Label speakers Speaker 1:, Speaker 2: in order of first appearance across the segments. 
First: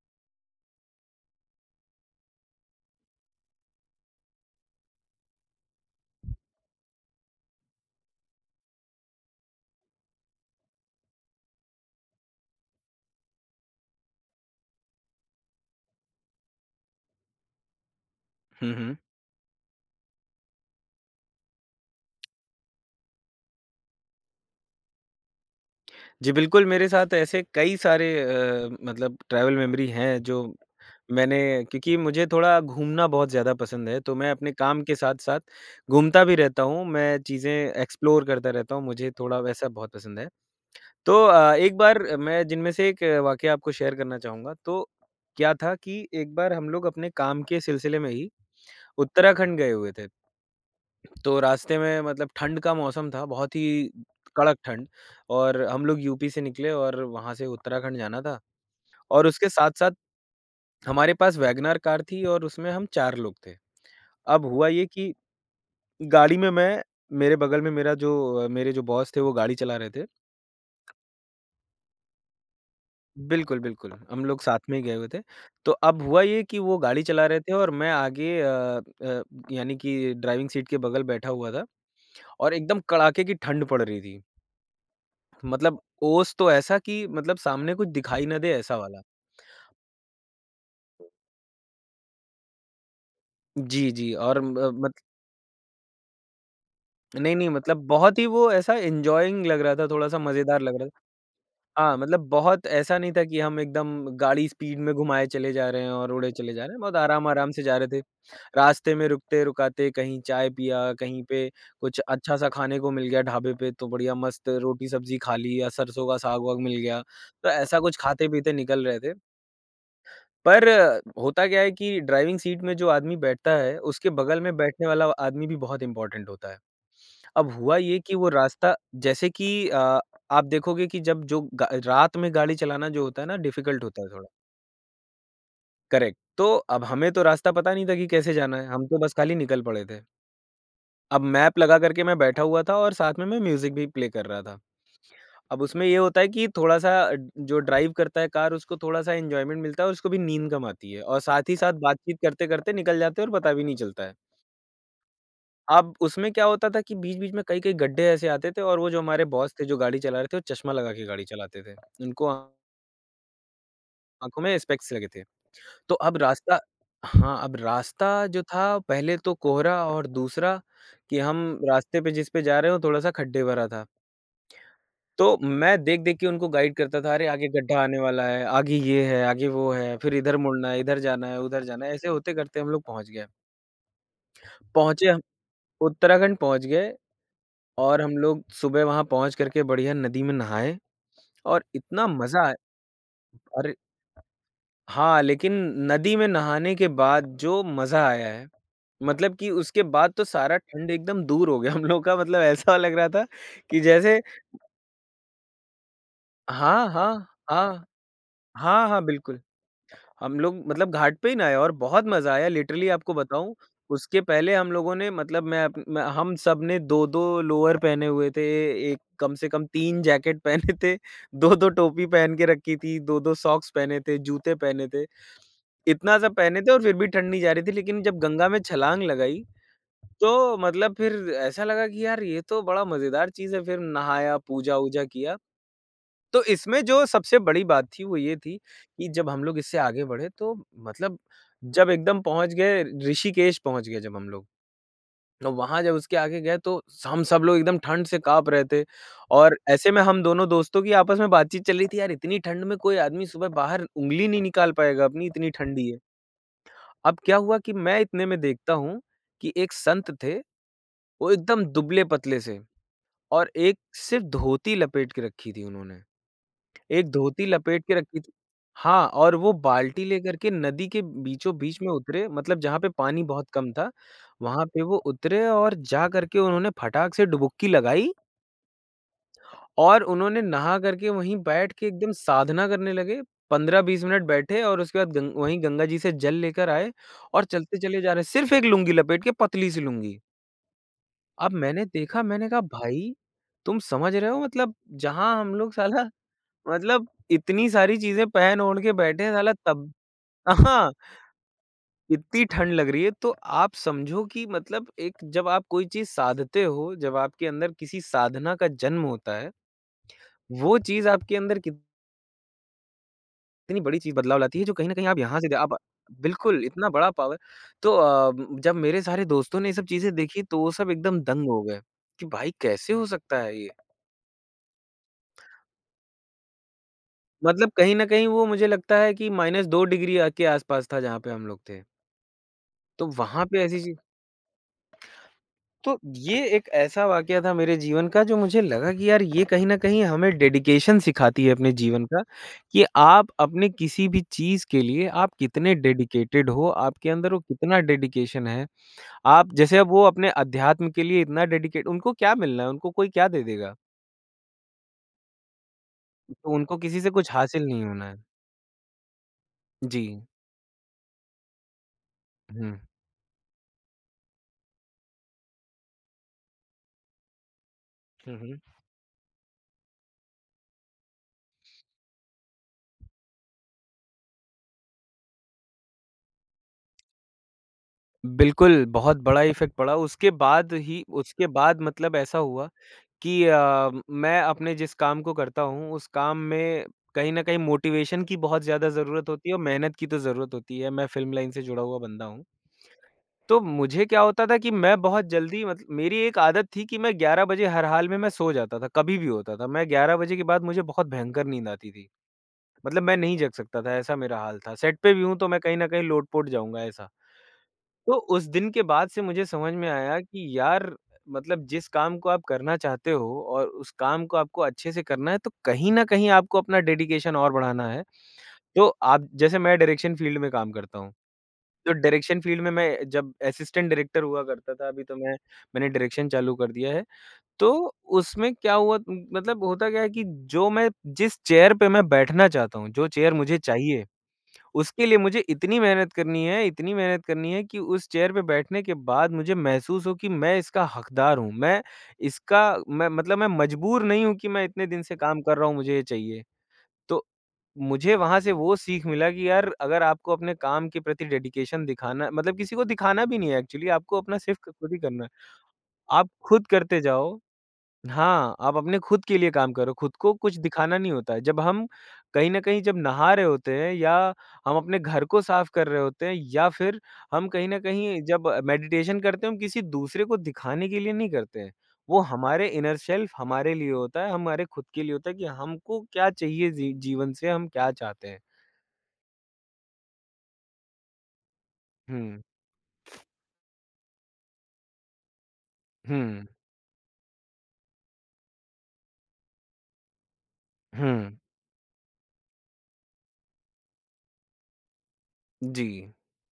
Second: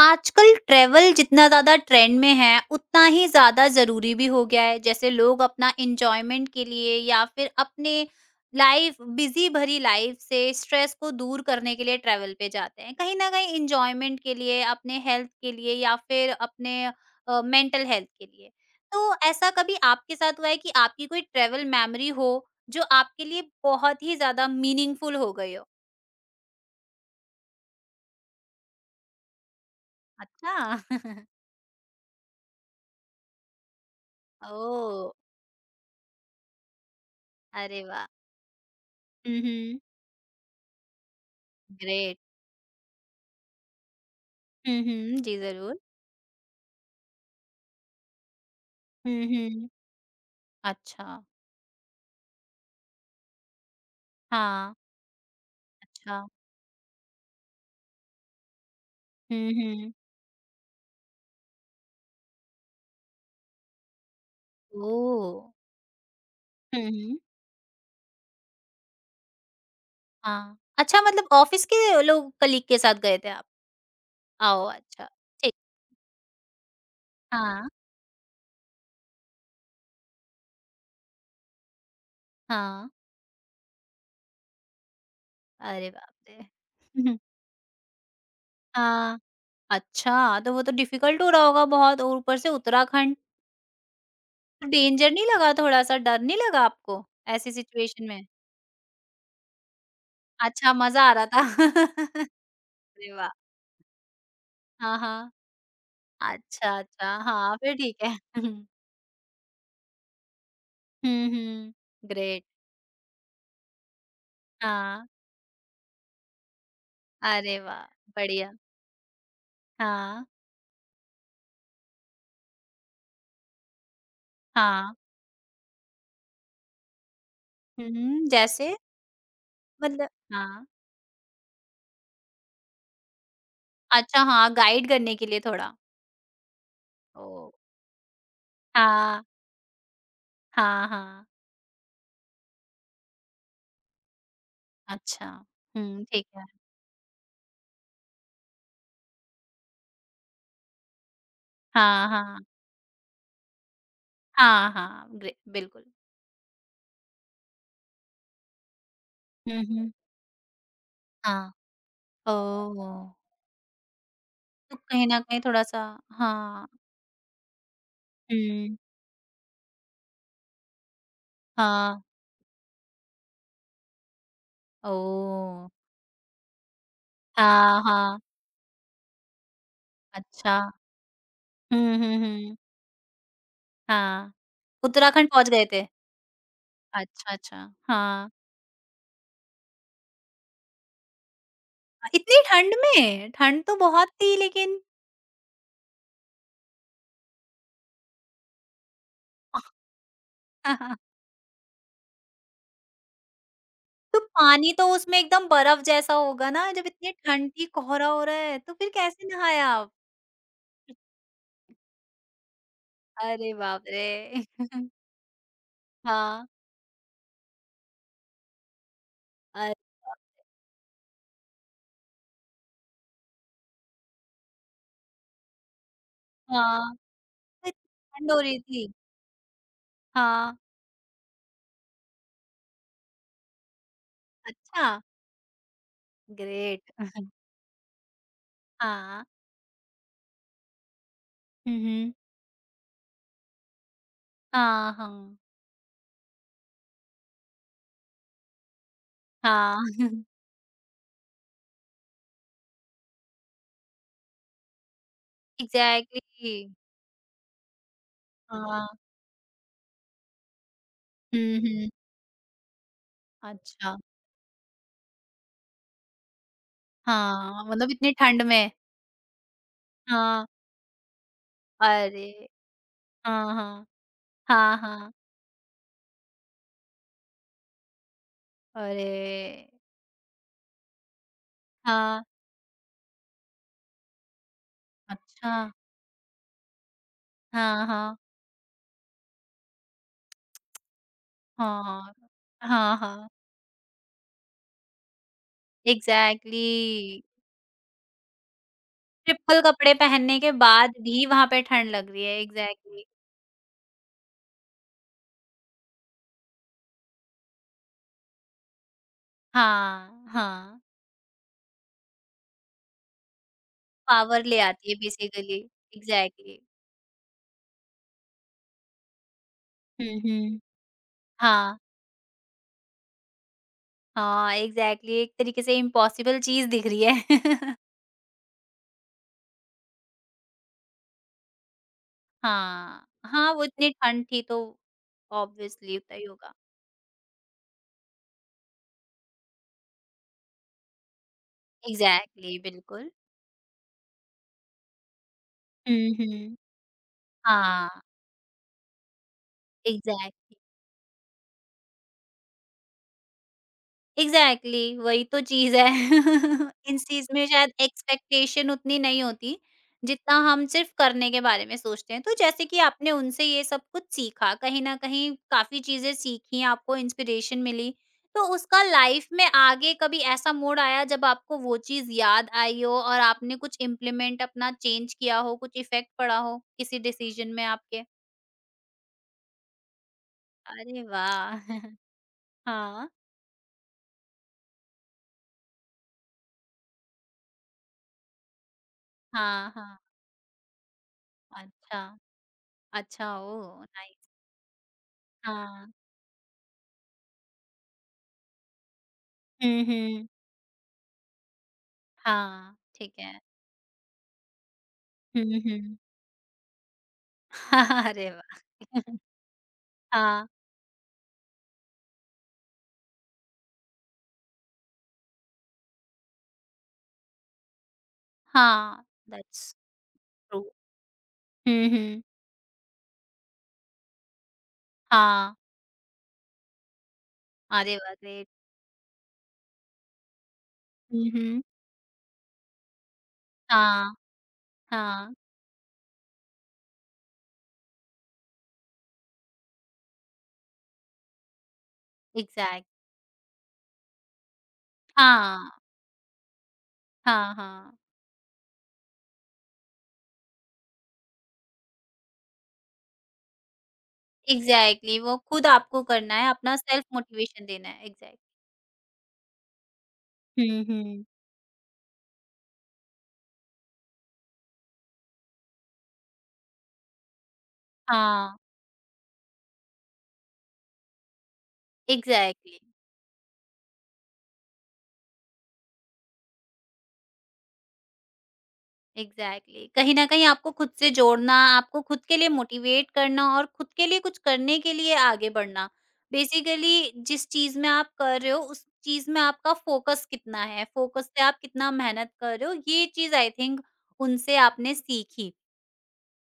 Speaker 1: आजकल ट्रैवल जितना ज़्यादा ट्रेंड में है, उतना ही ज़्यादा ज़रूरी भी हो गया है। जैसे लोग अपना एन्जॉयमेंट के लिए या फिर अपने लाइफ़ बिज़ी भरी लाइफ़ से स्ट्रेस को दूर करने के लिए ट्रैवल पे जाते हैं। कहीं न कहीं एन्जॉयमेंट के लिए, अपने हेल्थ के लिए या फिर अपने मेंटल हेल्थ के लिए।
Speaker 2: हुँ, हुँ।
Speaker 1: तो ऐसा कभी आपके साथ हुआ है कि आपकी कोई ट्रैवल मेमोरी हो, जो आपके लिए बहुत ही ज़्यादा मीनिंगफुल हो गई हो?
Speaker 2: जी, बिल्कुल, मेरे साथ ऐसे कई सारे मतलब ट्रैवल मेमोरी हैं जो
Speaker 1: अच्छा।
Speaker 2: मैंने क्योंकि मुझे थोड़ा घूमना बहुत ज़्यादा पसंद है, तो मैं अपने काम के
Speaker 1: ओह!
Speaker 2: साथ-साथ घूमता भी रहता हूँ, मैं चीज़ें
Speaker 1: अरे वाह!
Speaker 2: एक्सप्लोर करता रहता हूँ, मुझे थोड़ा
Speaker 1: हुँ,
Speaker 2: वैसा
Speaker 1: हुँ।
Speaker 2: बहुत पसंद है। तो एक बार
Speaker 1: ग्रेट।
Speaker 2: मैं जिनमें से एक वाक़या आपको शेयर करना चाहूँगा,
Speaker 1: हुँ,
Speaker 2: तो
Speaker 1: हुँ। जी,
Speaker 2: क्या था
Speaker 1: ज़रूर।
Speaker 2: कि एक बार हम लोग अपने काम के सिलसिले में ही
Speaker 1: हुँ,
Speaker 2: उत्तराखंड
Speaker 1: हुँ।
Speaker 2: गए हुए थे।
Speaker 1: अच्छा।
Speaker 2: तो रास्ते में मतलब ठंड का मौसम था, बहुत ही कड़क
Speaker 1: हाँ।
Speaker 2: ठंड। और हम लोग
Speaker 1: अच्छा।
Speaker 2: यूपी से निकले और वहाँ से उत्तराखंड जाना था, और उसके
Speaker 1: हुँ,
Speaker 2: साथ-साथ
Speaker 1: हुँ।
Speaker 2: हमारे पास वैगनआर कार थी और उसमें हम 4 लोग थे। अब हुआ ये कि
Speaker 1: ओह!
Speaker 2: गाड़ी में मैं
Speaker 1: हुँ, हुँ।
Speaker 2: मेरे बगल में मेरा जो मेरे जो बॉस थे वो गाड़ी चला रहे थे।
Speaker 1: हाँ। अच्छा, मतलब ऑफ़िस के लोग कलीग के साथ गए थे आप?
Speaker 2: बिल्कुल, बिल्कुल, हम लोग साथ
Speaker 1: ओह!
Speaker 2: में ही गए
Speaker 1: अच्छा,
Speaker 2: हुए थे।
Speaker 1: ठीक।
Speaker 2: तो अब हुआ ये कि वो गाड़ी चला रहे थे
Speaker 1: हाँ,
Speaker 2: और मैं आगे यानी कि ड्राइविंग सीट के बगल बैठा हुआ था, और एकदम
Speaker 1: हाँ।
Speaker 2: कड़ाके की ठंड पड़ रही थी। मतलब
Speaker 1: अरे बाप
Speaker 2: ओस
Speaker 1: रे!
Speaker 2: तो ऐसा कि
Speaker 1: हम्म,
Speaker 2: मतलब सामने कुछ दिखाई ना दे, ऐसा वाला।
Speaker 1: हाँ। अच्छा, तो वो तो डिफ़िकल्ट हो रहा होगा बहुत और ऊपर से उत्तराखंड।
Speaker 2: जी, जी। और
Speaker 1: तो
Speaker 2: म मत
Speaker 1: डेंजर नहीं लगा थोड़ा-सा, डर नहीं लगा आपको
Speaker 2: नहीं, नहीं,
Speaker 1: ऐसी
Speaker 2: मतलब
Speaker 1: सिचुएशन
Speaker 2: बहुत ही
Speaker 1: में?
Speaker 2: वो ऐसा एन्जॉयिंग लग रहा था, थोड़ा-सा मज़ेदार
Speaker 1: अच्छा,
Speaker 2: लग रहा था।
Speaker 1: मज़ा आ रहा था।
Speaker 2: हाँ, मतलब बहुत ऐसा नहीं
Speaker 1: अरे
Speaker 2: था
Speaker 1: वाह!
Speaker 2: कि हम एकदम गाड़ी स्पीड में
Speaker 1: हाँ,
Speaker 2: घुमाए
Speaker 1: हाँ।
Speaker 2: चले जा रहे हैं और उड़े चले जा रहे
Speaker 1: अच्छा,
Speaker 2: हैं, बहुत
Speaker 1: अच्छा।
Speaker 2: आराम-आराम
Speaker 1: हाँ,
Speaker 2: से
Speaker 1: फिर
Speaker 2: जा रहे
Speaker 1: ठीक
Speaker 2: थे।
Speaker 1: है।
Speaker 2: रास्ते में रुकते-रुकाते कहीं चाय पिया, कहीं
Speaker 1: हुँ,
Speaker 2: पे
Speaker 1: हुँ।
Speaker 2: कुछ
Speaker 1: ग्रेट।
Speaker 2: अच्छा-सा खाने को मिल गया ढाबे पे, तो बढ़िया मस्त
Speaker 1: हाँ।
Speaker 2: रोटी-सब्ज़ी खा ली या सरसों का साग-वाग मिल गया। तो
Speaker 1: अरे
Speaker 2: ऐसा
Speaker 1: वाह!
Speaker 2: कुछ
Speaker 1: बढ़िया।
Speaker 2: खाते-पीते निकल रहे थे।
Speaker 1: हाँ,
Speaker 2: पर होता क्या है कि ड्राइविंग सीट में जो आदमी बैठता है, उसके बगल में बैठने
Speaker 1: हाँ।
Speaker 2: वाला आदमी भी बहुत इम्पोर्टेंट होता है। अब हुआ ये कि
Speaker 1: हुँ,
Speaker 2: वो रास्ता
Speaker 1: जैसे?
Speaker 2: जैसे कि
Speaker 1: मतलब
Speaker 2: आप
Speaker 1: हाँ।
Speaker 2: देखोगे कि जब जो ग रात में गाड़ी चलाना जो होता है ना, डिफ़िकल्ट होता है
Speaker 1: अच्छा,
Speaker 2: थोड़ा।
Speaker 1: हाँ, गाइड करने के लिए थोड़ा।
Speaker 2: करेक्ट। तो अब हमें तो
Speaker 1: ओह!
Speaker 2: रास्ता पता नहीं था कि कैसे जाना है, हम तो बस
Speaker 1: हाँ,
Speaker 2: खाली निकल पड़े थे।
Speaker 1: हाँ,
Speaker 2: अब
Speaker 1: हाँ।
Speaker 2: मैप लगा करके मैं बैठा हुआ था और साथ में मैं म्यूज़िक भी प्ले कर रहा था।
Speaker 1: अच्छा।
Speaker 2: अब उसमें ये
Speaker 1: हुँ,
Speaker 2: होता
Speaker 1: ठीक
Speaker 2: है
Speaker 1: है।
Speaker 2: कि थोड़ा-सा जो ड्राइव करता है कार, उसको थोड़ा-सा एन्जॉयमेंट मिलता है और उसको भी नींद कम आती है, और साथ ही साथ
Speaker 1: हाँ,
Speaker 2: बातचीत
Speaker 1: हाँ।
Speaker 2: करते-करते निकल जाते हैं और पता भी नहीं चलता है।
Speaker 1: हाँ, हाँ, ग्रे बिल्कुल।
Speaker 2: अब उसमें क्या होता था कि बीच-बीच में कई-कई गड्ढे ऐसे आते थे, और वो जो हमारे बॉस थे
Speaker 1: हुँ,
Speaker 2: जो
Speaker 1: हुँ।
Speaker 2: गाड़ी चला रहे थे वो चश्मा लगा के गाड़ी
Speaker 1: हाँ।
Speaker 2: चलाते थे। उनको
Speaker 1: ओह!
Speaker 2: आँखों में
Speaker 1: तो
Speaker 2: स्पेक्स लगे
Speaker 1: कहीं न
Speaker 2: थे।
Speaker 1: कहीं थोड़ा-सा
Speaker 2: तो अब रास्ता
Speaker 1: हाँ।
Speaker 2: हाँ, अब रास्ता जो
Speaker 1: हुँ।
Speaker 2: था, पहले तो कोहरा और दूसरा कि हम
Speaker 1: हाँ।
Speaker 2: रास्ते पे जिस पे जा रहे हैं वो थोड़ा-सा खड्डे भरा था। तो
Speaker 1: ओह!
Speaker 2: मैं देख-देख के उनको गाइड करता था, अरे आगे गड्ढा
Speaker 1: हाँ,
Speaker 2: आने
Speaker 1: हाँ।
Speaker 2: वाला है, आगे ये है, आगे वो है, फिर इधर
Speaker 1: अच्छा।
Speaker 2: मुड़ना है, इधर जाना है, उधर जाना है,
Speaker 1: हुँ,
Speaker 2: ऐसे
Speaker 1: हुँ,
Speaker 2: होते
Speaker 1: हुँ।
Speaker 2: करते हम लोग पहुँच गए।
Speaker 1: हाँ।
Speaker 2: पहुँचे हम
Speaker 1: उत्तराखंड पहुँच गए थे।
Speaker 2: उत्तराखंड पहुँच गए,
Speaker 1: अच्छा, अच्छा।
Speaker 2: और हम
Speaker 1: हाँ।
Speaker 2: लोग सुबह वहाँ पहुँच करके बढ़िया नदी में नहाए और इतना
Speaker 1: इतनी
Speaker 2: मज़ा आया।
Speaker 1: ठंड में! ठंड
Speaker 2: अरे
Speaker 1: तो बहुत थी लेकिन
Speaker 2: हाँ, लेकिन नदी में नहाने के बाद जो मज़ा आया है, मतलब कि उसके बाद तो सारा ठंड एकदम दूर हो गया हम लोग का, मतलब ऐसा लग रहा था कि
Speaker 1: तो
Speaker 2: जैसे
Speaker 1: पानी तो उसमें एकदम बर्फ जैसा होगा ना, जब
Speaker 2: हाँ,
Speaker 1: इतनी
Speaker 2: हाँ,
Speaker 1: ठंड थी,
Speaker 2: हाँ।
Speaker 1: कोहरा हो रहा है, तो
Speaker 2: हाँ,
Speaker 1: फिर
Speaker 2: हाँ,
Speaker 1: कैसे
Speaker 2: बिल्कुल।
Speaker 1: नहाए आप?
Speaker 2: हम लोग मतलब घाट पे ही नहाए और बहुत मज़ा आया, लिटरली आपको
Speaker 1: अरे
Speaker 2: बताऊँ,
Speaker 1: बाप
Speaker 2: उसके
Speaker 1: रे!
Speaker 2: पहले हम लोगों ने मतलब मैं, हम
Speaker 1: हाँ।
Speaker 2: सब ने 2-2 लोअर पहने हुए थे, एक कम से कम
Speaker 1: अरे
Speaker 2: 3
Speaker 1: वाह!
Speaker 2: जैकेट पहने थे, 2-2 टोपी पहन के रखी थी, 2-2 सॉक्स पहने थे, जूते पहने थे। इतना सब पहने थे और
Speaker 1: हाँ,
Speaker 2: फिर भी ठंड नहीं जा रही
Speaker 1: तो
Speaker 2: थी,
Speaker 1: इतनी
Speaker 2: लेकिन जब
Speaker 1: ठंड हो
Speaker 2: गंगा में
Speaker 1: रही थी।
Speaker 2: छलांग लगाई,
Speaker 1: हाँ,
Speaker 2: तो मतलब फिर ऐसा लगा कि यार ये तो बड़ा मज़ेदार चीज़ है, फिर नहाया,
Speaker 1: अच्छा,
Speaker 2: पूजा-वूजा किया। तो इसमें
Speaker 1: ग्रेट।
Speaker 2: जो सबसे बड़ी बात थी वो ये थी कि
Speaker 1: हाँ।
Speaker 2: जब हम लोग इससे आगे बढ़े, तो मतलब
Speaker 1: हुँ,
Speaker 2: जब
Speaker 1: हुँ।
Speaker 2: एकदम पहुँच गए, ऋषिकेश पहुँच गए जब हम लोग।
Speaker 1: हाँ, हाँ।
Speaker 2: तो वहाँ जब उसके आगे गए तो हम सब लोग एकदम ठंड से काँप रहे थे, और
Speaker 1: हाँ।
Speaker 2: ऐसे में हम दोनों दोस्तों की आपस में बातचीत चल रही थी, यार इतनी ठंड में कोई आदमी सुबह बाहर उँगली नहीं निकाल पाएगा अपनी, इतनी ठंडी है।
Speaker 1: एग्ज़ैक्टली।
Speaker 2: अब क्या हुआ कि मैं इतने में देखता
Speaker 1: हाँ।
Speaker 2: हूँ कि एक संत थे, वो
Speaker 1: हुँ,
Speaker 2: एकदम
Speaker 1: हुँ।
Speaker 2: दुबले-पतले से और एक,
Speaker 1: अच्छा।
Speaker 2: सिर्फ़ धोती लपेट के रखी थी उन्होंने। एक धोती
Speaker 1: हाँ,
Speaker 2: लपेट
Speaker 1: मतलब
Speaker 2: के
Speaker 1: इतनी
Speaker 2: रखी थी,
Speaker 1: ठंड में।
Speaker 2: हाँ, और वो बाल्टी लेकर
Speaker 1: हाँ,
Speaker 2: के नदी के बीचों-बीच में उतरे,
Speaker 1: अरे!
Speaker 2: मतलब जहाँ पे पानी
Speaker 1: हाँ,
Speaker 2: बहुत कम
Speaker 1: हाँ।
Speaker 2: था, वहाँ
Speaker 1: हाँ,
Speaker 2: पे वो
Speaker 1: हाँ।
Speaker 2: उतरे और जा करके उन्होंने फटाक से डुबुक्की लगाई
Speaker 1: अरे!
Speaker 2: और उन्होंने नहा करके वहीं बैठ के एकदम
Speaker 1: हाँ,
Speaker 2: साधना करने लगे। 15-20 मिनट बैठे और उसके बाद गं
Speaker 1: अच्छा।
Speaker 2: वहीं गंगा जी से जल लेकर आए और चलते
Speaker 1: हाँ,
Speaker 2: चले जा
Speaker 1: हाँ।
Speaker 2: रहे हैं, सिर्फ़ एक लुंगी लपेट के, पतली-सी लुंगी। अब मैंने
Speaker 1: हाँ।
Speaker 2: देखा, मैंने कहा,
Speaker 1: हाँ,
Speaker 2: "भाई,
Speaker 1: हाँ।
Speaker 2: तुम समझ रहे हो मतलब जहाँ हम लोग साला
Speaker 1: एग्ज़ैक्टली।
Speaker 2: मतलब इतनी सारी चीज़ें पहन ओढ़ के बैठे हैं साला
Speaker 1: ट्रिपल
Speaker 2: तब
Speaker 1: कपड़े पहनने के
Speaker 2: हाँ,
Speaker 1: बाद भी वहाँ पे ठंड लग रही है,
Speaker 2: इतनी ठंड लग रही
Speaker 1: एग्ज़ैक्टली।
Speaker 2: है, तो आप समझो कि मतलब एक जब आप कोई चीज़ साधते हो, जब आपके अंदर किसी साधना का जन्म होता है,
Speaker 1: हाँ,
Speaker 2: वो
Speaker 1: हाँ।
Speaker 2: चीज़ आपके अंदर कितनी बड़ी चीज़ बदलाव
Speaker 1: पावर
Speaker 2: लाती
Speaker 1: ले
Speaker 2: है जो कहीं
Speaker 1: आती
Speaker 2: न
Speaker 1: है
Speaker 2: कहीं आप यहाँ से दे-
Speaker 1: बेसिकली।
Speaker 2: आप
Speaker 1: एग्ज़ैक्टली।
Speaker 2: बिल्कुल इतना बड़ा पावर। तो जब मेरे सारे दोस्तों ने ये सब चीज़ें
Speaker 1: हुँ,
Speaker 2: देखी तो
Speaker 1: हुँ।
Speaker 2: वो सब एकदम दंग हो
Speaker 1: हाँ,
Speaker 2: गए, कि भाई कैसे हो सकता है ये?
Speaker 1: हाँ, एग्ज़ैक्टली एक तरीके से इम्पॉसिबल चीज़ दिख रही
Speaker 2: मतलब
Speaker 1: है।
Speaker 2: कहीं न कहीं वो मुझे लगता है कि -2 डिग्री के आस-पास था जहाँ पे हम लोग थे। तो
Speaker 1: हाँ।
Speaker 2: वहाँ
Speaker 1: हाँ,
Speaker 2: पे
Speaker 1: वो
Speaker 2: ऐसी
Speaker 1: इतनी
Speaker 2: चीज़
Speaker 1: ठंड थी तो ऑब्वियसली
Speaker 2: तो
Speaker 1: होता ही
Speaker 2: ये
Speaker 1: होगा।
Speaker 2: एक ऐसा वाक़या था मेरे जीवन का, जो मुझे लगा कि यार ये कहीं न कहीं हमें डेडिकेशन सिखाती है अपने जीवन का,
Speaker 1: एग्ज़ैक्टली,
Speaker 2: कि
Speaker 1: बिल्कुल।
Speaker 2: आप अपने किसी भी चीज़ के लिए आप कितने
Speaker 1: हुँ,
Speaker 2: डेडिकेटेड
Speaker 1: हुँ।
Speaker 2: हो, आपके अंदर वो कितना
Speaker 1: हाँ,
Speaker 2: डेडिकेशन है। आप जैसे अब वो अपने
Speaker 1: एग्ज़ैक्टली,
Speaker 2: अध्यात्म के लिए इतना डेडिकेट, उनको क्या मिलना है? उनको कोई क्या दे देगा?
Speaker 1: एग्ज़ैक्टली वही तो चीज़ है।
Speaker 2: तो उनको किसी
Speaker 1: इस
Speaker 2: से
Speaker 1: चीज़
Speaker 2: कुछ
Speaker 1: में
Speaker 2: हासिल
Speaker 1: शायद
Speaker 2: नहीं होना है।
Speaker 1: एक्सपेक्टेशन उतनी नहीं होती,
Speaker 2: जी।
Speaker 1: जितना हम सिर्फ़ करने के बारे में सोचते हैं। तो जैसे
Speaker 2: हुँ।
Speaker 1: कि आपने उनसे ये सब कुछ सीखा, कहीं न कहीं काफ़ी चीज़ें सीखी, आपको इंस्पिरेशन मिली।
Speaker 2: हुँ,
Speaker 1: तो
Speaker 2: हुँ।
Speaker 1: उसका लाइफ़ में आगे कभी ऐसा मोड़ आया जब आपको वो चीज़ याद आई हो और आपने कुछ इम्प्लीमेंट अपना चेंज किया हो, कुछ इफ़ेक्ट पड़ा हो किसी डिसीज़न में आपके?
Speaker 2: बिल्कुल, बहुत बड़ा इफ़ेक्ट पड़ा, उसके बाद ही
Speaker 1: अरे
Speaker 2: उसके
Speaker 1: वाह!
Speaker 2: बाद मतलब ऐसा हुआ
Speaker 1: हाँ,
Speaker 2: कि मैं अपने जिस काम को करता हूँ, उस काम में कहीं न कहीं मोटिवेशन की बहुत ज़्यादा ज़रूरत होती है और
Speaker 1: हाँ,
Speaker 2: मेहनत
Speaker 1: हाँ।
Speaker 2: की तो ज़रूरत होती है, मैं फ़िल्म लाइन से जुड़ा हुआ
Speaker 1: अच्छा,
Speaker 2: बंदा हूँ।
Speaker 1: अच्छा
Speaker 2: तो
Speaker 1: ओह!
Speaker 2: मुझे क्या
Speaker 1: नाइस
Speaker 2: होता था कि मैं बहुत जल्दी मत
Speaker 1: हाँ।
Speaker 2: मेरी एक आदत थी कि मैं 11 बजे हर हाल में मैं सो जाता था, कभी भी होता था।
Speaker 1: हुँ,
Speaker 2: मैं 11
Speaker 1: हुँ।
Speaker 2: बजे के बाद मुझे बहुत भयंकर नींद आती थी।
Speaker 1: हाँ,
Speaker 2: मतलब
Speaker 1: ठीक
Speaker 2: मैं
Speaker 1: है।
Speaker 2: नहीं जग सकता था, ऐसा मेरा हाल था। सेट पे भी हूँ,
Speaker 1: हुँ,
Speaker 2: तो मैं कहीं न
Speaker 1: हुँ।
Speaker 2: कहीं लोट-पोट जाऊँगा, ऐसा। तो
Speaker 1: अरे
Speaker 2: उस
Speaker 1: वाह!
Speaker 2: दिन के बाद से मुझे समझ में आया
Speaker 1: हाँ,
Speaker 2: कि यार मतलब जिस काम को आप करना चाहते हो और उस काम को आपको अच्छे से करना है, तो कहीं न कहीं आपको अपना डेडिकेशन और बढ़ाना है। तो
Speaker 1: हाँ,
Speaker 2: आप जैसे
Speaker 1: दैट्स
Speaker 2: मैं डायरेक्शन फील्ड में
Speaker 1: ट्रू।
Speaker 2: काम करता हूँ।
Speaker 1: हुँ,
Speaker 2: तो
Speaker 1: हुँ।
Speaker 2: डायरेक्शन फील्ड में मैं जब असिस्टेंट डायरेक्टर हुआ करता था, अभी तो
Speaker 1: हाँ,
Speaker 2: मैंने डायरेक्शन चालू कर दिया है। तो
Speaker 1: अरे वाह! ग्रेट।
Speaker 2: उसमें क्या हुआ, मतलब होता क्या है कि जो मैं
Speaker 1: हुँ,
Speaker 2: जिस
Speaker 1: हुँ।
Speaker 2: चेयर पे मैं बैठना चाहता हूँ, जो चेयर मुझे चाहिए,
Speaker 1: हाँ,
Speaker 2: उसके लिए
Speaker 1: हाँ,
Speaker 2: मुझे इतनी मेहनत करनी है, इतनी मेहनत करनी है कि उस चेयर पे बैठने के बाद मुझे महसूस हो कि मैं इसका हकदार हूँ। इसका
Speaker 1: एग्ज़ैक्ट
Speaker 2: मैं मजबूर नहीं हूँ कि मैं इतने दिन से काम कर
Speaker 1: हाँ,
Speaker 2: रहा हूँ, मुझे ये चाहिए। तो
Speaker 1: हाँ, हाँ।
Speaker 2: मुझे वहाँ से वो सीख मिला कि यार अगर आपको अपने काम के प्रति डेडिकेशन दिखाना, मतलब किसी को दिखाना भी नहीं है एक्चुअली, आपको अपना सिर्फ़ खुद ही
Speaker 1: एग्ज़ैक्टली
Speaker 2: करना है।
Speaker 1: वो खुद आपको
Speaker 2: आप
Speaker 1: करना है,
Speaker 2: खुद
Speaker 1: अपना
Speaker 2: करते
Speaker 1: सेल्फ
Speaker 2: जाओ,
Speaker 1: मोटिवेशन देना है। एग्ज़ैक्ट
Speaker 2: हाँ, आप अपने खुद के लिए काम करो, खुद को कुछ
Speaker 1: हुँ,
Speaker 2: दिखाना नहीं
Speaker 1: हुँ।
Speaker 2: होता है। जब हम कहीं न कहीं जब नहा रहे होते हैं या हम अपने घर को साफ कर रहे होते हैं या फिर हम कहीं न कहीं जब
Speaker 1: हाँ,
Speaker 2: मेडिटेशन करते हैं, हम किसी दूसरे को दिखाने के लिए नहीं करते हैं। वो हमारे
Speaker 1: एग्ज़ैक्टली।
Speaker 2: इनर सेल्फ हमारे लिए होता है, हमारे खुद के लिए होता है कि हमको क्या चाहिए जीवन से, हम क्या चाहते हैं।
Speaker 1: Exactly exactly. कहीं ना कहीं आपको खुद से जोड़ना, आपको खुद के
Speaker 2: हुँ,
Speaker 1: लिए मोटिवेट करना और खुद के लिए कुछ करने के लिए आगे बढ़ना,
Speaker 2: हुँ,
Speaker 1: बेसिकली जिस चीज में आप कर रहे हो उस चीज में आपका फोकस कितना है, फोकस
Speaker 2: हुँ।
Speaker 1: से आप कितना मेहनत कर रहे हो, ये चीज आई थिंक उनसे आपने सीखी।
Speaker 2: जी,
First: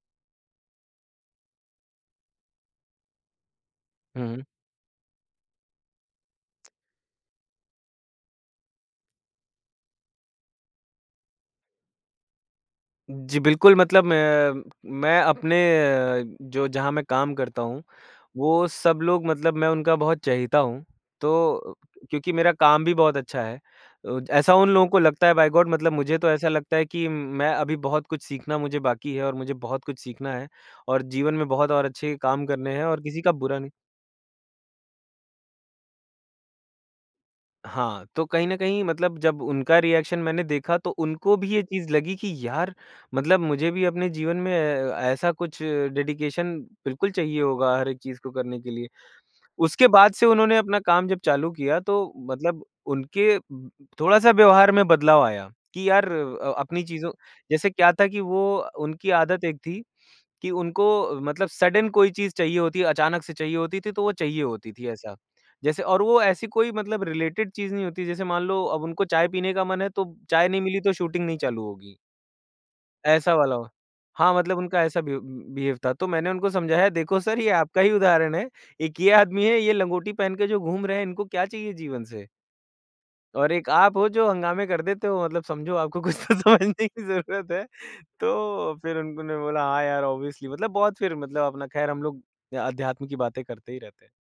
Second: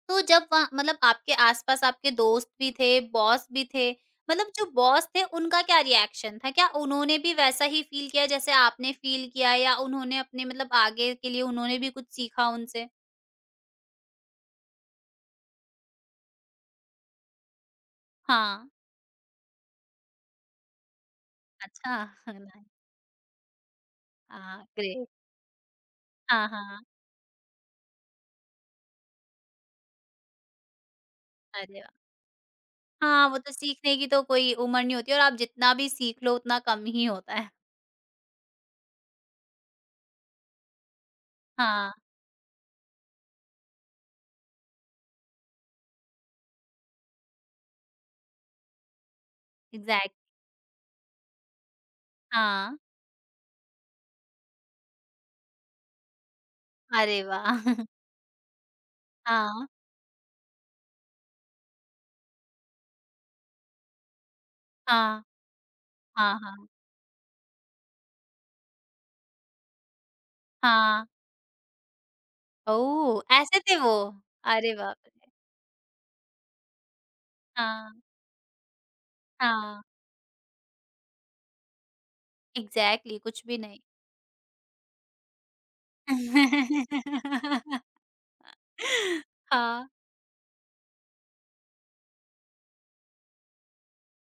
Speaker 1: तो जब वहाँ मतलब आपके आसपास आपके दोस्त भी थे, बॉस भी थे,
Speaker 2: हुँ।
Speaker 1: मतलब जो बॉस थे उनका क्या रिएक्शन था, क्या उन्होंने भी वैसा ही फील किया जैसे आपने फील किया, या उन्होंने अपने मतलब आगे के लिए उन्होंने भी कुछ सीखा उनसे?
Speaker 2: जी, बिल्कुल, मतलब मैं अपने जो जहाँ मैं काम करता हूँ,
Speaker 1: हाँ,
Speaker 2: वो सब लोग मतलब मैं उनका बहुत चहेता हूँ, तो
Speaker 1: अच्छा
Speaker 2: क्योंकि मेरा
Speaker 1: नाइ
Speaker 2: काम भी बहुत अच्छा है। ऐसा
Speaker 1: हाँ,
Speaker 2: उन लोगों
Speaker 1: ग्रेट।
Speaker 2: को
Speaker 1: हुँ।
Speaker 2: लगता है, बाय गॉड मतलब मुझे तो
Speaker 1: हाँ,
Speaker 2: ऐसा लगता है
Speaker 1: हाँ।
Speaker 2: कि मैं अभी बहुत कुछ सीखना मुझे बाकी है और मुझे बहुत कुछ सीखना है और जीवन में बहुत
Speaker 1: अरे
Speaker 2: और
Speaker 1: वाह!
Speaker 2: अच्छे काम करने हैं और किसी
Speaker 1: हाँ,
Speaker 2: का
Speaker 1: वो तो
Speaker 2: बुरा नहीं।
Speaker 1: सीखने की तो कोई उम्र नहीं होती और आप जितना भी सीख लो उतना कम ही होता है।
Speaker 2: हाँ, तो कहीं न कहीं मतलब जब उनका रिएक्शन मैंने देखा, तो उनको भी ये चीज़
Speaker 1: हाँ,
Speaker 2: लगी कि यार मतलब मुझे भी अपने जीवन में ऐ ऐसा कुछ डेडिकेशन बिल्कुल चाहिए होगा हर एक चीज़ को करने के लिए। उसके बाद
Speaker 1: एग्ज़ैक्ट
Speaker 2: से उन्होंने अपना काम जब चालू किया तो मतलब
Speaker 1: हाँ।
Speaker 2: उनके थोड़ा-सा व्यवहार में बदलाव आया कि यार अपनी चीज़ों
Speaker 1: अरे वाह!
Speaker 2: जैसे क्या था कि वो उनकी आदत एक
Speaker 1: हाँ,
Speaker 2: थी कि उनको मतलब सडन कोई चीज़ चाहिए होती है, अचानक से चाहिए होती थी, तो वो चाहिए होती थी ऐसा।
Speaker 1: हाँ,
Speaker 2: जैसे और वो
Speaker 1: हाँ,
Speaker 2: ऐसी
Speaker 1: हाँ,
Speaker 2: कोई मतलब रिलेटेड चीज़ नहीं होती, जैसे मान लो अब उनको चाय पीने का मन है, तो चाय नहीं मिली तो
Speaker 1: हाँ।
Speaker 2: शूटिंग नहीं चालू होगी।
Speaker 1: ओह!
Speaker 2: ऐसा वाला
Speaker 1: ऐसे
Speaker 2: हो।
Speaker 1: थे वो?
Speaker 2: हाँ, मतलब
Speaker 1: अरे
Speaker 2: उनका
Speaker 1: बाप
Speaker 2: ऐसा बिव
Speaker 1: रे!
Speaker 2: बिहेव था, तो मैंने उनको समझाया देखो सर ये आपका ही
Speaker 1: हाँ,
Speaker 2: उदाहरण है, एक ये आदमी है ये
Speaker 1: हाँ।
Speaker 2: लंगोटी पहन के जो घूम रहे हैं इनको क्या चाहिए जीवन से?
Speaker 1: एग्ज़ैक्टली कुछ
Speaker 2: और
Speaker 1: भी
Speaker 2: एक
Speaker 1: नहीं।
Speaker 2: आप हो जो हँगामे कर देते हो मतलब समझो आपको कुछ तो समझने की ज़रूरत है। तो फिर उन्होंने बोला हाँ
Speaker 1: हाँ।
Speaker 2: यार ऑब्वियसली मतलब बहुत फिर मतलब अपना ख़ैर हम लोग अध्यात्म की बातें करते ही रहते हैं।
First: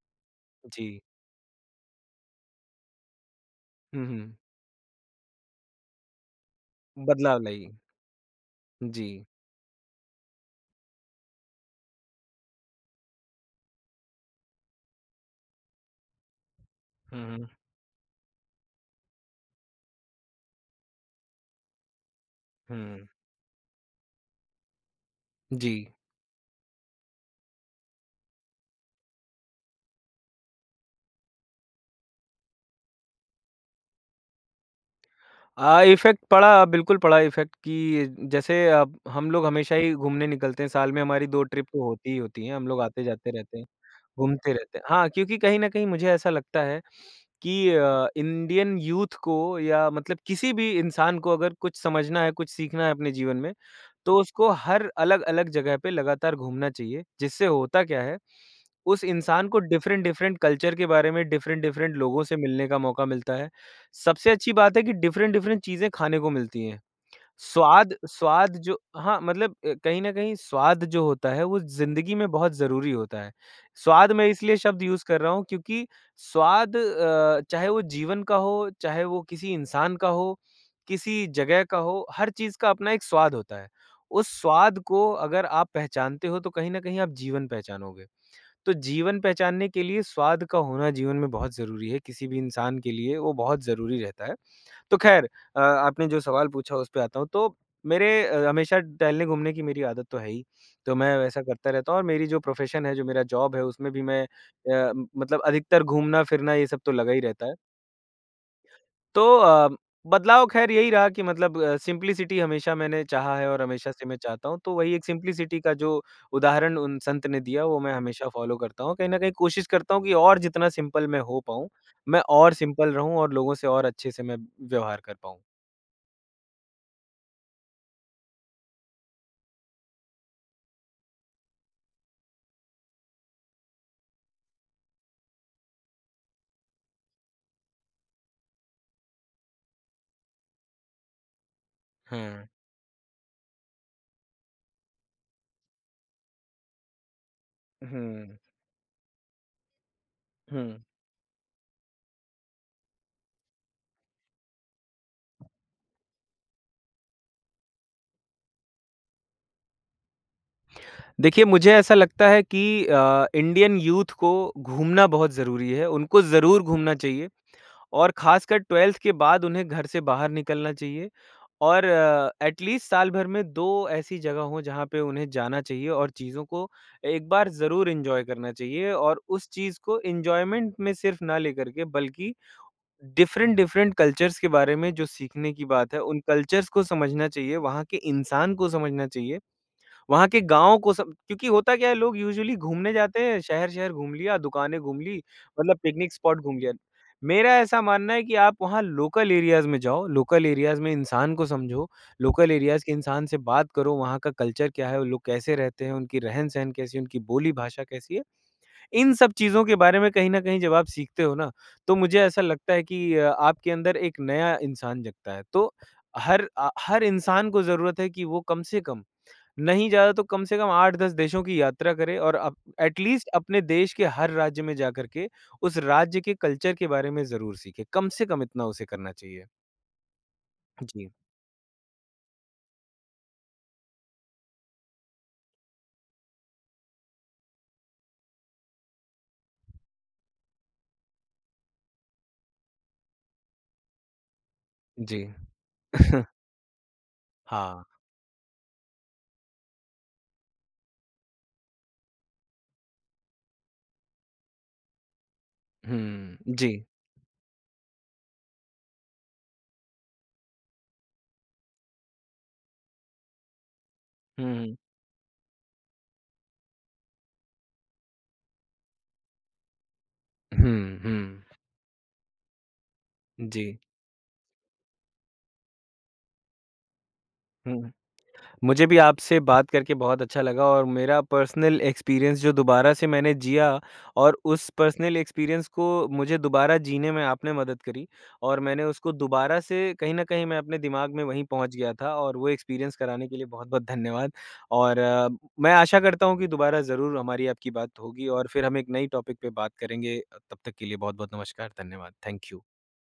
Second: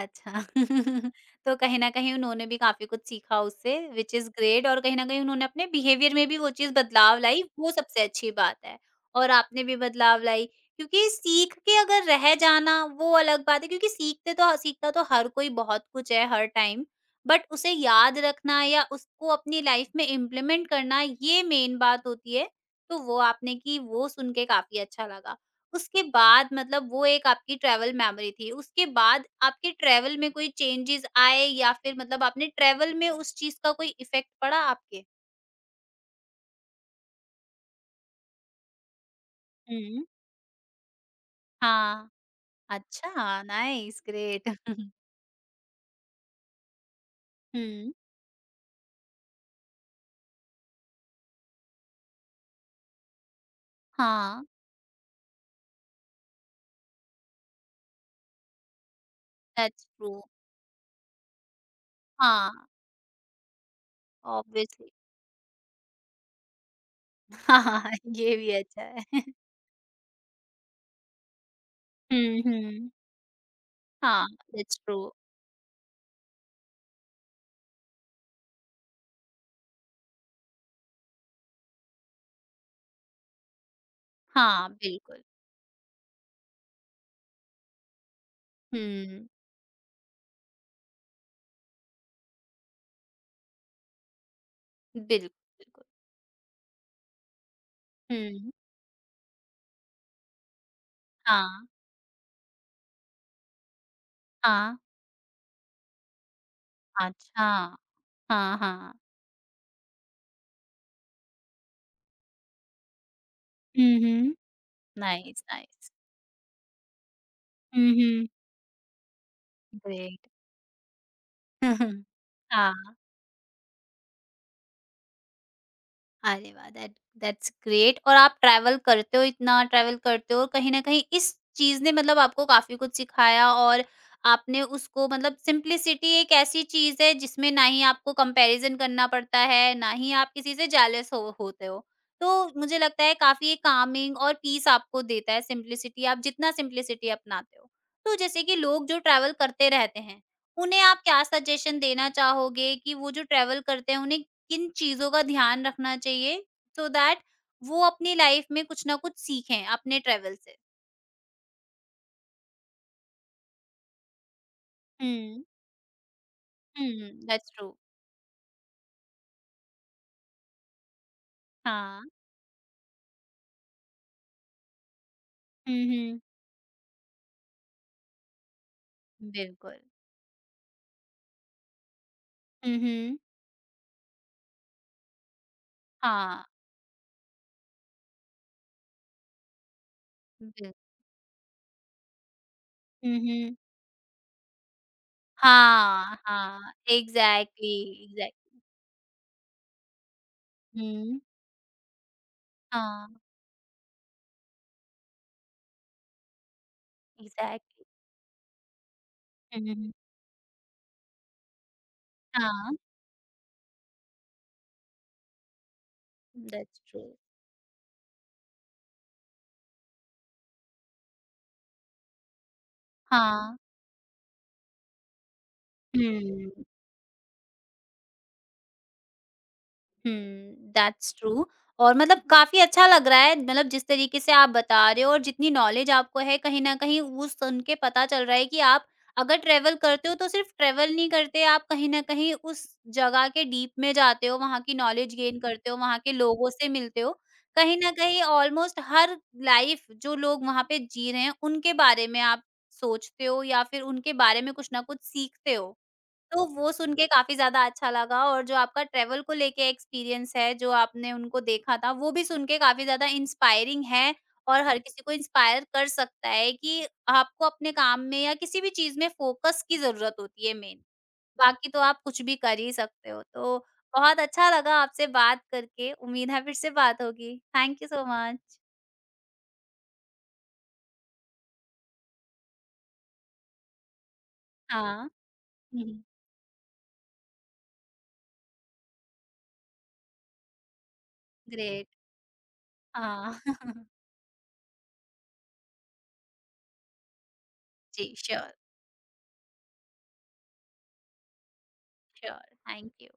Speaker 1: अच्छा
Speaker 2: जी।
Speaker 1: तो कहीं न कहीं उन्होंने भी काफ़ी कुछ सीखा उससे,
Speaker 2: हुँ,
Speaker 1: व्हिच इज़
Speaker 2: हुँ।
Speaker 1: ग्रेट, और कहीं न कहीं उन्होंने अपने बिहेवियर में भी वो चीज़ बदलाव
Speaker 2: बदलाव
Speaker 1: लाई,
Speaker 2: लाई।
Speaker 1: वो सबसे अच्छी बात है।
Speaker 2: जी।
Speaker 1: और आपने भी बदलाव लाई, क्योंकि सीख के अगर रह जाना वो अलग बात है, क्योंकि सीखते तो, सीखता तो हर कोई बहुत कुछ है हर टाइम,
Speaker 2: हुँ, हुँ।
Speaker 1: बट उसे याद रखना या उसको अपनी लाइफ़ में इम्प्लीमेंट करना ये मेन बात होती है। तो
Speaker 2: हुँ।
Speaker 1: वो आपने की, वो सुन के काफ़ी अच्छा लगा।
Speaker 2: जी।
Speaker 1: उसके बाद, मतलब वो एक आपकी ट्रैवल मेमोरी थी, उसके बाद आपके ट्रैवल में कोई चेंजेज़ आए या फिर मतलब आपने ट्रैवल में उस चीज़ का कोई इफ़ेक्ट पड़ा आपके?
Speaker 2: इफ़ेक्ट पड़ा, बिल्कुल पड़ा इफ़ेक्ट कि जैसे अब हम लोग हमेशा ही
Speaker 1: हुँ।
Speaker 2: घूमने निकलते हैं, साल में हमारी 2 ट्रिप तो होती
Speaker 1: हाँ।
Speaker 2: ही होती हैं, हम लोग आते-जाते
Speaker 1: अच्छा,
Speaker 2: रहते हैं।
Speaker 1: नाइस,
Speaker 2: घूमते
Speaker 1: ग्रेट।
Speaker 2: रहते हैं। हाँ, क्योंकि कहीं न कहीं मुझे ऐसा लगता है कि
Speaker 1: हुँ,
Speaker 2: इंडियन यूथ को या मतलब किसी भी इंसान को अगर कुछ समझना है, कुछ सीखना है अपने जीवन में, तो
Speaker 1: हाँ,
Speaker 2: उसको हर अलग-अलग जगह पे लगातार घूमना चाहिए। जिससे होता क्या है, उस इंसान को
Speaker 1: दैट्स ट्रू।
Speaker 2: डिफरेंट-डिफरेंट कल्चर के बारे में, डिफरेंट-डिफरेंट लोगों से
Speaker 1: हाँ,
Speaker 2: मिलने का मौका मिलता है। सबसे अच्छी बात है
Speaker 1: ऑब्वियसली।
Speaker 2: कि डिफरेंट-डिफरेंट चीज़ें खाने को मिलती हैं।
Speaker 1: हाँ,
Speaker 2: स्वाद
Speaker 1: ये भी
Speaker 2: स्वाद जो
Speaker 1: अच्छा है।
Speaker 2: हाँ, मतलब कहीं न कहीं स्वाद जो होता है, वो ज़िंदगी में
Speaker 1: हुँ,
Speaker 2: बहुत
Speaker 1: हुँ।
Speaker 2: ज़रूरी होता है। स्वाद
Speaker 1: हाँ,
Speaker 2: मैं इसलिए
Speaker 1: दैट्स
Speaker 2: शब्द यूज़
Speaker 1: ट्रू।
Speaker 2: कर रहा हूँ क्योंकि स्वाद चाहे वो जीवन का हो, चाहे वो किसी इंसान का हो, किसी जगह का हो, हर चीज़ का अपना एक स्वाद होता है। उस
Speaker 1: हाँ,
Speaker 2: स्वाद को
Speaker 1: बिल्कुल।
Speaker 2: अगर आप पहचानते हो, तो कहीं न कहीं आप जीवन पहचानोगे। तो जीवन
Speaker 1: हुँ,
Speaker 2: पहचानने के लिए स्वाद का होना जीवन में बहुत ज़रूरी है, किसी भी इंसान के लिए वो बहुत ज़रूरी रहता है। तो ख़ैर
Speaker 1: बिल्कुल, बिल्कुल।
Speaker 2: आपने जो सवाल पूछा उस पे आता हूँ, तो मेरे
Speaker 1: हुँ,
Speaker 2: हमेशा टहलने-घूमने की मेरी आदत तो है ही, तो मैं वैसा
Speaker 1: हाँ,
Speaker 2: करता रहता हूँ और मेरी जो प्रोफ़ेशन है, जो मेरा जॉब है, उसमें भी मैं
Speaker 1: हाँ।
Speaker 2: मतलब अधिकतर घूमना-फिरना ये सब तो लगा ही रहता
Speaker 1: अच्छा।
Speaker 2: है।
Speaker 1: हाँ, हाँ।
Speaker 2: तो बदलाव ख़ैर यही रहा कि मतलब सिम्प्लिसिटी हमेशा मैंने चाहा है और
Speaker 1: हुँ,
Speaker 2: हमेशा से मैं
Speaker 1: हुँ।
Speaker 2: चाहता हूँ, तो वही एक
Speaker 1: Nice,
Speaker 2: सिम्प्लिसिटी का
Speaker 1: nice.
Speaker 2: जो उदाहरण उन संत ने दिया, वो मैं हमेशा
Speaker 1: Mhm.
Speaker 2: फ़ॉलो करता हूँ। कहीं न कहीं कोशिश करता हूँ कि
Speaker 1: Great.
Speaker 2: और जितना सिंपल मैं हो पाऊँ, मैं और
Speaker 1: Ah.
Speaker 2: सिंपल रहूँ और लोगों से और अच्छे से मैं व्यवहार कर पाऊँ।
Speaker 1: अरे वाह! That that's great. और आप ट्रैवल करते हो, इतना ट्रैवल करते हो, और कहीं न कहीं इस चीज़ ने मतलब आपको काफ़ी कुछ सिखाया और आपने उसको मतलब, सिंप्लिसिटी एक ऐसी चीज़ है जिसमें ना ही आपको कंपैरिज़न करना पड़ता है, ना ही आप किसी से जेलस हो होते हो।
Speaker 2: हुँ।
Speaker 1: तो मुझे लगता है काफ़ी ये कामिंग और पीस आपको देता है सिंप्लिसिटी, आप जितना सिंप्लिसिटी अपनाते हो। तो
Speaker 2: हुँ,
Speaker 1: जैसे कि लोग जो ट्रैवल करते रहते हैं,
Speaker 2: हुँ।
Speaker 1: उन्हें आप क्या सजेशन देना चाहोगे कि वो जो ट्रैवल करते हैं उन्हें किन चीज़ों का ध्यान रखना चाहिए, सो दैट वो अपनी लाइफ में कुछ ना कुछ सीखें अपने ट्रैवल से?
Speaker 2: देखिए, मुझे ऐसा लगता है कि इंडियन यूथ को घूमना बहुत
Speaker 1: हुँ।
Speaker 2: ज़रूरी है, उनको ज़रूर घूमना
Speaker 1: हुँ,
Speaker 2: चाहिए
Speaker 1: दैट्स ट्रू।
Speaker 2: और ख़ासकर 12th के बाद उन्हें घर से बाहर निकलना चाहिए और
Speaker 1: हाँ।
Speaker 2: एटलीस्ट साल भर में 2 ऐसी जगह हों, जहाँ पे उन्हें जाना
Speaker 1: हुँ,
Speaker 2: चाहिए और
Speaker 1: हुँ।
Speaker 2: चीज़ों को एक बार ज़रूर एन्जॉय करना चाहिए और उस चीज़
Speaker 1: बिल्कुल।
Speaker 2: को एन्जॉयमेंट में सिर्फ़ ना लेकर के बल्कि
Speaker 1: हुँ, हुँ।
Speaker 2: डिफ़रेंट-डिफ़रेंट कल्चर्स के बारे में जो सीखने की बात है, उन
Speaker 1: हाँ,
Speaker 2: कल्चर्स को समझना चाहिए, वहाँ के इंसान को समझना चाहिए। वहाँ के
Speaker 1: बिल
Speaker 2: गाँव को सब क्योंकि होता क्या है लोग यूजुअली घूमने
Speaker 1: हुँ,
Speaker 2: जाते हैं,
Speaker 1: हुँ।
Speaker 2: शहर-शहर घूम लिया, दुकानें घूम ली, मतलब पिकनिक
Speaker 1: हाँ,
Speaker 2: स्पॉट घूम लिया।
Speaker 1: हाँ,
Speaker 2: मेरा
Speaker 1: एग्ज़ैक्टली,
Speaker 2: ऐसा मानना है कि आप
Speaker 1: एग्ज़ैक्टली।
Speaker 2: वहाँ लोकल एरियाज़ में जाओ, लोकल एरियाज़ में
Speaker 1: हुँ।
Speaker 2: इंसान को समझो, लोकल एरियाज़ के
Speaker 1: हाँ,
Speaker 2: इंसान से बात करो, वहाँ का कल्चर क्या है, वो लोग कैसे रहते हैं, उनकी रहन-सहन कैसी है, उनकी बोली-भाषा
Speaker 1: एग्ज़ैक्टली।
Speaker 2: कैसी है। इन सब
Speaker 1: हुँ,
Speaker 2: चीज़ों
Speaker 1: हुँ,
Speaker 2: के
Speaker 1: हुँ।
Speaker 2: बारे में कहीं न कहीं जब आप सीखते हो ना, तो मुझे ऐसा लगता
Speaker 1: हाँ,
Speaker 2: है कि आपके अंदर एक नया इंसान जगता है। तो हर
Speaker 1: दैट्स ट्रू।
Speaker 2: हर इंसान को ज़रूरत है कि वो कम से कम नहीं ज़्यादा तो कम से कम 8-10 देशों की यात्रा करें और अप एट लीस्ट
Speaker 1: हाँ।
Speaker 2: अपने देश के हर राज्य में जा कर के उस राज्य के
Speaker 1: हुँ।
Speaker 2: कल्चर के बारे में ज़रूर सीखें, कम से कम इतना उसे करना चाहिए।
Speaker 1: हुँ,
Speaker 2: जी,
Speaker 1: दैट्स ट्रू। और मतलब काफ़ी अच्छा लग रहा है, मतलब जिस तरीके से आप बता रहे हो और जितनी नॉलेज आपको है, कहीं न कहीं वो सुन के पता चल रहा है कि आप अगर ट्रैवल करते हो तो सिर्फ ट्रैवल नहीं करते, आप कहीं न कहीं उस जगह के डीप में जाते हो, वहाँ की नॉलेज
Speaker 2: जी।
Speaker 1: गेन करते हो, वहाँ के लोगों से मिलते हो। कहीं
Speaker 2: हाँ।
Speaker 1: न कहीं ऑलमोस्ट हर लाइफ़, जो लोग वहाँ पे जी रहे हैं उनके बारे में आप सोचते हो या फिर उनके बारे में कुछ ना कुछ सीखते हो।
Speaker 2: हुँ,
Speaker 1: तो
Speaker 2: जी।
Speaker 1: वो सुन के काफ़ी ज़्यादा अच्छा लगा और जो आपका ट्रैवल को लेके एक्सपीरियंस है, जो आपने उनको देखा था, वो भी सुन के काफ़ी ज़्यादा इंस्पायरिंग है और
Speaker 2: हुँ,
Speaker 1: हर किसी को इंस्पायर कर सकता है कि आपको अपने काम में या किसी भी चीज़ में फ़ोकस की ज़रूरत होती है
Speaker 2: हुँ,
Speaker 1: मेन,
Speaker 2: हुँ, हुँ।
Speaker 1: बाकी तो आप कुछ भी कर ही सकते हो। तो
Speaker 2: जी।
Speaker 1: बहुत अच्छा लगा आपसे बात करके, उम्मीद है फिर से बात होगी। थैंक यू
Speaker 2: हुँ।
Speaker 1: So much.
Speaker 2: मुझे भी आपसे बात करके बहुत अच्छा लगा और मेरा पर्सनल एक्सपीरियंस जो दोबारा से मैंने जिया और उस
Speaker 1: हाँ।
Speaker 2: पर्सनल एक्सपीरियंस
Speaker 1: हुँ,
Speaker 2: को
Speaker 1: हुँ।
Speaker 2: मुझे दोबारा जीने में आपने मदद करी और मैंने उसको दोबारा से कहीं न कहीं मैं अपने दिमाग में वहीं पहुँच
Speaker 1: ग्रेट।
Speaker 2: गया था और वो एक्सपीरियंस कराने
Speaker 1: हाँ।
Speaker 2: के लिए बहुत-बहुत धन्यवाद और मैं आशा करता हूँ कि दोबारा ज़रूर हमारी आपकी बात
Speaker 1: जी,
Speaker 2: होगी और
Speaker 1: श्योर,
Speaker 2: फिर हम एक नई टॉपिक पे बात करेंगे। तब तक के लिए बहुत-बहुत नमस्कार, धन्यवाद। Thank
Speaker 1: sure.
Speaker 2: You.
Speaker 1: Thank you.